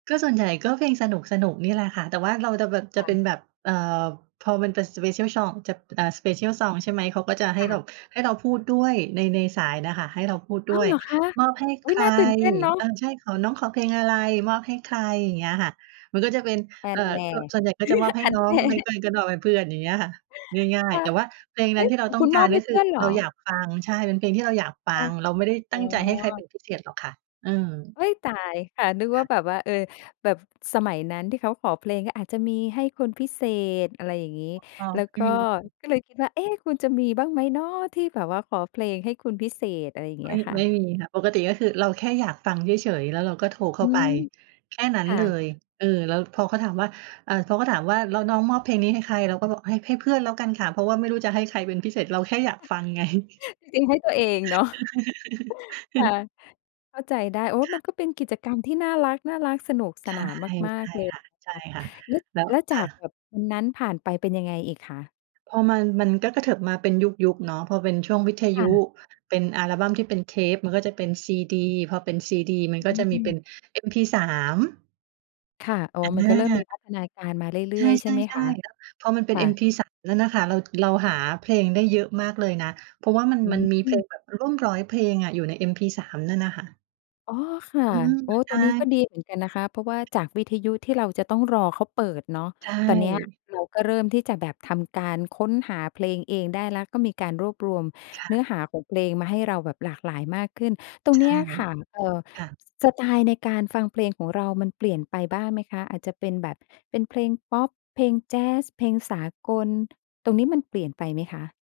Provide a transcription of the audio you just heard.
ก็ส่วนใหญ่ก็เพลงสนุก ๆ นี่แหละค่ะ แต่ว่าเราจะแบบ จคะ่เปะ ็นแบบ เอ่อ พอมันเป็น Special Song จะ เอ่อ Special Song ใช่ไหม เขาก็จะให้ค่ะ แบบ ให้เราพูดด้วย ใน ในสายน่ะค่ะ ให้เราพูดอด้้าว! วย เหรอคะ มอบให้อใุค๊ย! ร น่าตื่นเต้นเนาเอะ อ ใช่ ขอ น้องขอเพลงอะไร? มอบให้ใคร? อย่างเงี้ยค่ะ มันก็จะเป็น ฮเั่อ่นอ แน่ ก ส่วนใหญ่ก็จะมอบให้ฮั่นน้อแง น่ ไม่ ไม่ก็มอบให้เพื่อน อย่างเงี้ยค่ะ ง่าคย ๆ ่แะ ต่ว่าเพลงเอนั้๊นะ ที่เรขาองต้คอุงณกมาอร บใหก็้เคพือื่อนเหรเราอ? อยากฟัง ใช่ เป็นเพลงที่เราอยากฟัค่ะ ง เราไม่ได้อตั๋้งใจให้ใครเป็อ นพิเศษหรอกค่ะ เออ เอ๊ย! ตาย ค่ะ นึกวค่า่ะ แบบว่า เออ แบบสมัยนั้นที่เขาขอเพลง ก็อาจจะมีให้คนพิเศษ อะไรอย่างงี้ แล้วก็ [unintelligible] ก็เลยคิดว่า เอ๊ะ! คุณจะมีบ้างไหมหนอ ที่แบบว่าขอเพลงให้คนพิเศษ อะไรอย่างเงไมี้่ ยค่ไมะ? ่มีค่ะ ปกติก็คือเราแค่อยากฟังเฉย ๆ แล้วเราก็โทรเขอ้าืไป ม แค่นั้คน่เละ ย เออ แล้วพอเขาถามว่า เอ่อ เขาก็ถามว่า "แล้วน้องมอบเพลงนี้ให้ใคร?" เราก็บอก "ให้ ให้เพื่อนแล้วกันค่ะ" เพราะว่าไม่รู้จะให้ใครเป็นพิเศษ เราแค่อยากฟัง ไง จริงให้ตัวเองเนาะ ค่ะ เข้าใจได้ โอ้ คมั่นะ ก็เป็นกิจกรรมที่น่ารัก ๆ สนุกสใช่ นานมาใชก ่ๆ เลยค่ะ ค่ะ แล้ว ๆ แล้ว แล้วคจา่กแะ บบวันนั้นผ่านไปเป็นยังไงอีกคะ? พอมัน มันก็กระเถิบมาเป็นยุค ๆ เนาะ พอเป็นช่วงวิทคยุ่ ะ เป็นอัลบัมที่เป็นเทป มันก็จะเป็นซีดี พอเป็นซีดี มันกอ็จะมีเป็ืม นเอ็มพีสาม ค่ะ อ๋อ มันก็เริ่มอมา ีพัฒนาการมาเรืใช่อย ๆ ใช่ไหมค่ ะ? ๆ ๆ แล้วพอมันเป็คน่เอ็มะ พีสามนั่นน่ะค่ะ เรา เราหาเพลงได้เยอะมากเลยนะ เพราะว่า มัน อมัืนมีเพลม งแบบร่วม 100 เพลงอะอยู่ในเอ็มพีสามนั่นน่ะค่ะ อ๋อ ค่ะ อืม โอ้ ใชตรงนี้่ ก็ดีเหมือนกันนะคะ เพราะว่าจากวิทยุที่เราจะต้องรอเขาเปิดเนาะ ใชตอนเนี้ย่ เราก็เริ่มที่จะแบบทำการค้นหาเพลงเองได้แล้ว ก็มีการรวบรวมค่ะ เนื้อหาของเพลงมาให้เราแบบหลากหลายมากขึ้น ตรงใชเนี่ ้ยค่ะ เอ่อ ค่ะ ส สไตล์ในการฟังเพลงของเรามันเปลี่ยนไปบ้างไหมคะ? อาจจะเป็นแบบ เป็นเพลงพอป เพลงแจซ เพลงสากล ตรงนี้มันเปลี่ยนไปไหมคะ?